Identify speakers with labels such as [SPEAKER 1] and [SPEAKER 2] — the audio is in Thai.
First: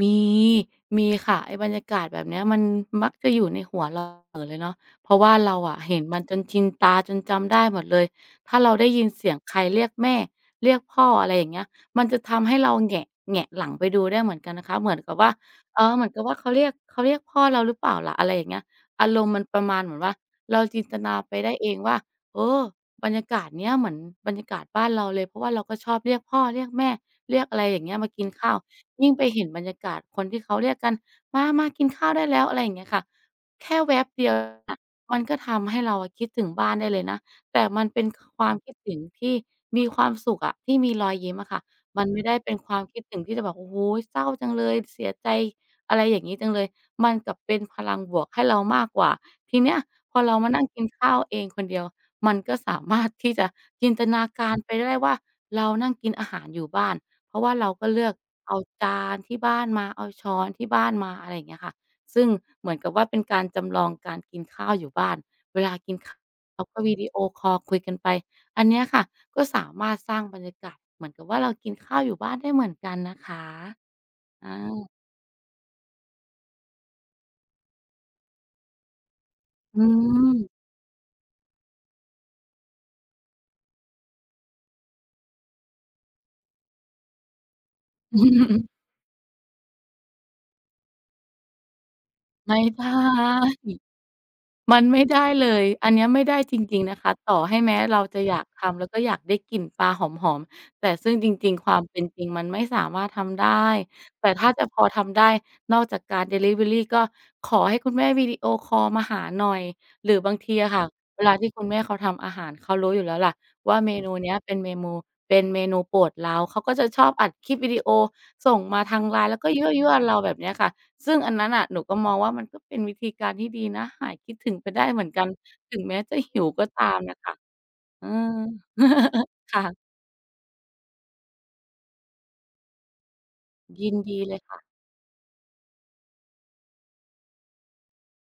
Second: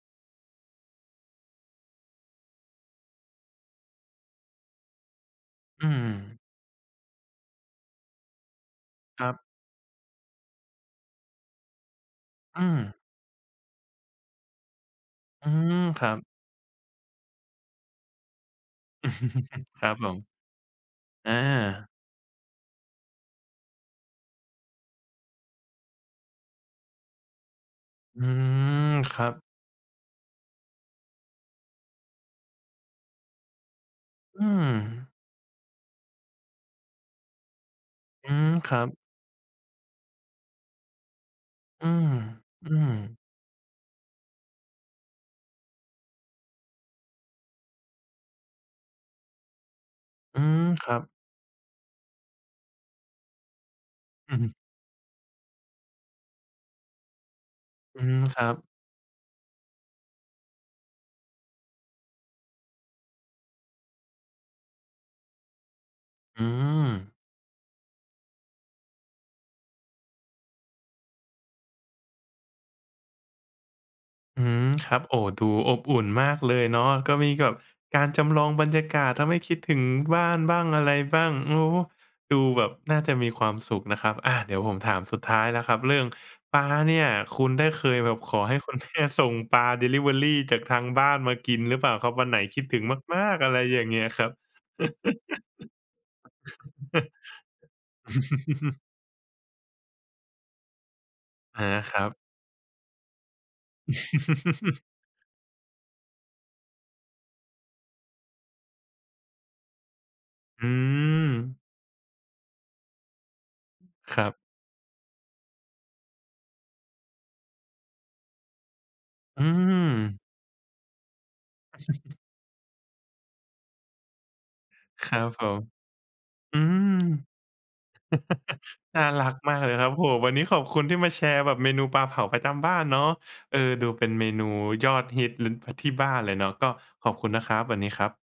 [SPEAKER 1] มี มีค่ะ ไอ้บรรยากาศแบบเนี้ย มันมักจะอยู่ ในหัวเรา เอิ่น เลยเนาะ เพราะว่าเราอะ
[SPEAKER 2] อ
[SPEAKER 1] เ
[SPEAKER 2] ื
[SPEAKER 1] ห็นมันจ
[SPEAKER 2] ม
[SPEAKER 1] นชินตาจนจำ ได้หมดเลย ถ้าเราได้ยิน
[SPEAKER 2] ค
[SPEAKER 1] เส
[SPEAKER 2] ร
[SPEAKER 1] ี
[SPEAKER 2] ั
[SPEAKER 1] ยง
[SPEAKER 2] บ
[SPEAKER 1] ใครเรียกแม่ เรียกพ่อ อะไรอย่างเงี้ย มันจะทำให้
[SPEAKER 2] อื
[SPEAKER 1] เรา
[SPEAKER 2] ม
[SPEAKER 1] แหงะ แหงะหลังไปดูได้เหมือนกันนะคะ เหมือนกับว่า
[SPEAKER 2] อืม
[SPEAKER 1] เอ่อ เ
[SPEAKER 2] ค
[SPEAKER 1] หม
[SPEAKER 2] ร
[SPEAKER 1] ื
[SPEAKER 2] ั
[SPEAKER 1] อนก
[SPEAKER 2] บ
[SPEAKER 1] ับว่าเขาเรียก เขาเรียกพ่อเราหรือเปล่าล่ะ อะไรอย่างเงี้ย อารมณ์มันประมา
[SPEAKER 2] ค
[SPEAKER 1] ณ
[SPEAKER 2] ร
[SPEAKER 1] เ
[SPEAKER 2] ั
[SPEAKER 1] หม
[SPEAKER 2] บ
[SPEAKER 1] ือน
[SPEAKER 2] ผ
[SPEAKER 1] ว่า
[SPEAKER 2] ม
[SPEAKER 1] เราจินตนา
[SPEAKER 2] อ
[SPEAKER 1] ไปได้เอง
[SPEAKER 2] า
[SPEAKER 1] ว่า เออ บรรยากาศเนี้ยเหมือนบรรยากาศบ้านเราเลย เพราะว่าเราก็ชอบเรียกพ่อ เรียกแม่ เรียกอะไรอย่างเงี้ย มา
[SPEAKER 2] อ
[SPEAKER 1] ก
[SPEAKER 2] ื
[SPEAKER 1] ินข้าว
[SPEAKER 2] ม
[SPEAKER 1] ยิ่ง
[SPEAKER 2] ค
[SPEAKER 1] ไ
[SPEAKER 2] ร
[SPEAKER 1] ป
[SPEAKER 2] ั
[SPEAKER 1] เ
[SPEAKER 2] บ
[SPEAKER 1] ห็นบรรยากาศคนที่เขาเรียกกัน "มา ๆ กินข้าวได้แล้ว" อะไรอย่างเงี้ยค่ะ แค่แว็บเดียว
[SPEAKER 2] อื
[SPEAKER 1] อะ
[SPEAKER 2] ม
[SPEAKER 1] มันก็ทำให้เราคิดถึงบ้านได้เลยนะ แต่มันเป็น
[SPEAKER 2] อื
[SPEAKER 1] คว
[SPEAKER 2] ม
[SPEAKER 1] ามค
[SPEAKER 2] ค
[SPEAKER 1] ิด
[SPEAKER 2] รั
[SPEAKER 1] ถ
[SPEAKER 2] บ
[SPEAKER 1] ึงที่มีความสุขอะ ที่มี รอยยิ้มอะค่ะ
[SPEAKER 2] อื
[SPEAKER 1] มั
[SPEAKER 2] ม
[SPEAKER 1] น ไม่ได้เป็น
[SPEAKER 2] อื
[SPEAKER 1] ความ
[SPEAKER 2] ม
[SPEAKER 1] คิดถึงที่จะแบบ โอ้โฮ เศร้าจังเลย เสียใจ อะไรอย่างงี้จังเลย มันกลับเป็นพลังบวกให้เรามากกว่า ทีเนี้ยพอเรา
[SPEAKER 2] อื
[SPEAKER 1] มานั
[SPEAKER 2] ม
[SPEAKER 1] ่งกิ
[SPEAKER 2] ค
[SPEAKER 1] น
[SPEAKER 2] รับ
[SPEAKER 1] ข้าวเองคน เดียว มันก็ สามารถ ที่จะจินตนา
[SPEAKER 2] อือ
[SPEAKER 1] ก
[SPEAKER 2] ฮึ
[SPEAKER 1] าร ไปได้ว่าเรานั่งกินอาหารอยู่บ้าน เพราะว่าเราก็
[SPEAKER 2] อ
[SPEAKER 1] เ
[SPEAKER 2] ื
[SPEAKER 1] ลือ
[SPEAKER 2] ม
[SPEAKER 1] ก
[SPEAKER 2] ครั
[SPEAKER 1] เอ
[SPEAKER 2] บ
[SPEAKER 1] าจานที่บ้านมา เอาช้อนที่บ้านมา อะไรอย่างเงี้ยค่ะ ซึ่งเหมือนกับว่าเป็นการจำลองการกินข้าวอยู่บ้าน เวลากิน ข
[SPEAKER 2] อื
[SPEAKER 1] เราก็วิดี
[SPEAKER 2] ม
[SPEAKER 1] โอคอลคุยกันไป อันเนี้ยค่ะก็สามารถสร้างบรรยากาศเหมือนกับว่าเรากินข้าวอยู่บ้านได้เหมือนกันนะคะ
[SPEAKER 2] อื
[SPEAKER 1] อ
[SPEAKER 2] ม
[SPEAKER 1] า
[SPEAKER 2] ครับ โอ้ ดูอบอุ่นมากเลยเนาะ ก็มีกับการจำลองบรรยากาศ ทำให้คิดถึ
[SPEAKER 1] อื
[SPEAKER 2] งบ้าน
[SPEAKER 1] ม
[SPEAKER 2] บ้าง อะไรบ้าง โอ้ ดูแบบน่าจะมีความสุขนะครับ อ่า เดี๋ยวผมถามสุดท้ายแล้วครับ เรื่องปลาเนี่ย คุณได้เคยแบบขอให้คุณ แม่ ส่งปลาดิลิเวอรีจากทางบ้านมากินหรือเปล่าครับ? วันไหน
[SPEAKER 1] ไม
[SPEAKER 2] ค
[SPEAKER 1] ่
[SPEAKER 2] ิดถึ
[SPEAKER 1] ได
[SPEAKER 2] ง
[SPEAKER 1] ้
[SPEAKER 2] มาก ๆ อะไรอย่างเงี้ยครับ
[SPEAKER 1] มันไม่ได้เลย อันเนี้ยไม่ได้จริง ๆ นะคะ ต่อให้แม้เราจะ อยากทำ แล้วก็อยากได้กลิ่นปลาหอม ๆ แต่ซึ่งจริง
[SPEAKER 2] อา
[SPEAKER 1] ๆ ความ
[SPEAKER 2] ค
[SPEAKER 1] เป
[SPEAKER 2] ร
[SPEAKER 1] ็
[SPEAKER 2] ั
[SPEAKER 1] น
[SPEAKER 2] บ
[SPEAKER 1] จริงมันไม่สามารถทำได้ แต่ถ้าจะพอทำได้นอกจากการดิลิเวอรี ก็ขอให้คุณแม่วิดีโอคอลมาหาหน่อย หรือบางที
[SPEAKER 2] อื
[SPEAKER 1] อะค่ะ เวลาที่
[SPEAKER 2] ม
[SPEAKER 1] คุณแม่เขาทำอาหาร เขารู้อยู่แล้วแหละว่า เมนู
[SPEAKER 2] คร
[SPEAKER 1] เ
[SPEAKER 2] ั
[SPEAKER 1] นี
[SPEAKER 2] บ
[SPEAKER 1] ้ยเป็นเมมู เป็นเมนูโปรดเรา เขาก็จะชอบอัดคลิปวิดีโอส่งมาทาง LINE แล้
[SPEAKER 2] อื
[SPEAKER 1] วก็ ยั่ว ๆ เรา
[SPEAKER 2] ม
[SPEAKER 1] แบบเนี้ยค่ะ ซึ่งอันนั้นน่ะหนูก็มองว่ามันก็เป็นวิธีการที่ดีนะ หายคิดถึงไปได้เห
[SPEAKER 2] ค
[SPEAKER 1] มือน
[SPEAKER 2] รั
[SPEAKER 1] กัน
[SPEAKER 2] บผม
[SPEAKER 1] ถึงแม้จะหิว
[SPEAKER 2] อื
[SPEAKER 1] ก็ต
[SPEAKER 2] ม
[SPEAKER 1] ามน่ะค่ะ อืม
[SPEAKER 2] น่ารัก
[SPEAKER 1] ค
[SPEAKER 2] มาก
[SPEAKER 1] ่
[SPEAKER 2] เลย
[SPEAKER 1] ะ
[SPEAKER 2] ครับ โอ้โฮ วันนี้ขอบคุณที่มาแชร์แบบเมนูปลาเผาประจำบ้านเนาะ เอ่อ
[SPEAKER 1] ย
[SPEAKER 2] ดู
[SPEAKER 1] ิน
[SPEAKER 2] เป็น
[SPEAKER 1] ดี
[SPEAKER 2] เม
[SPEAKER 1] เลย
[SPEAKER 2] นู
[SPEAKER 1] ค่ะ
[SPEAKER 2] ยอดฮิต ล ที่บ้านเลยเนาะ ก็ขอบคุณนะครับ วันนี้ครับ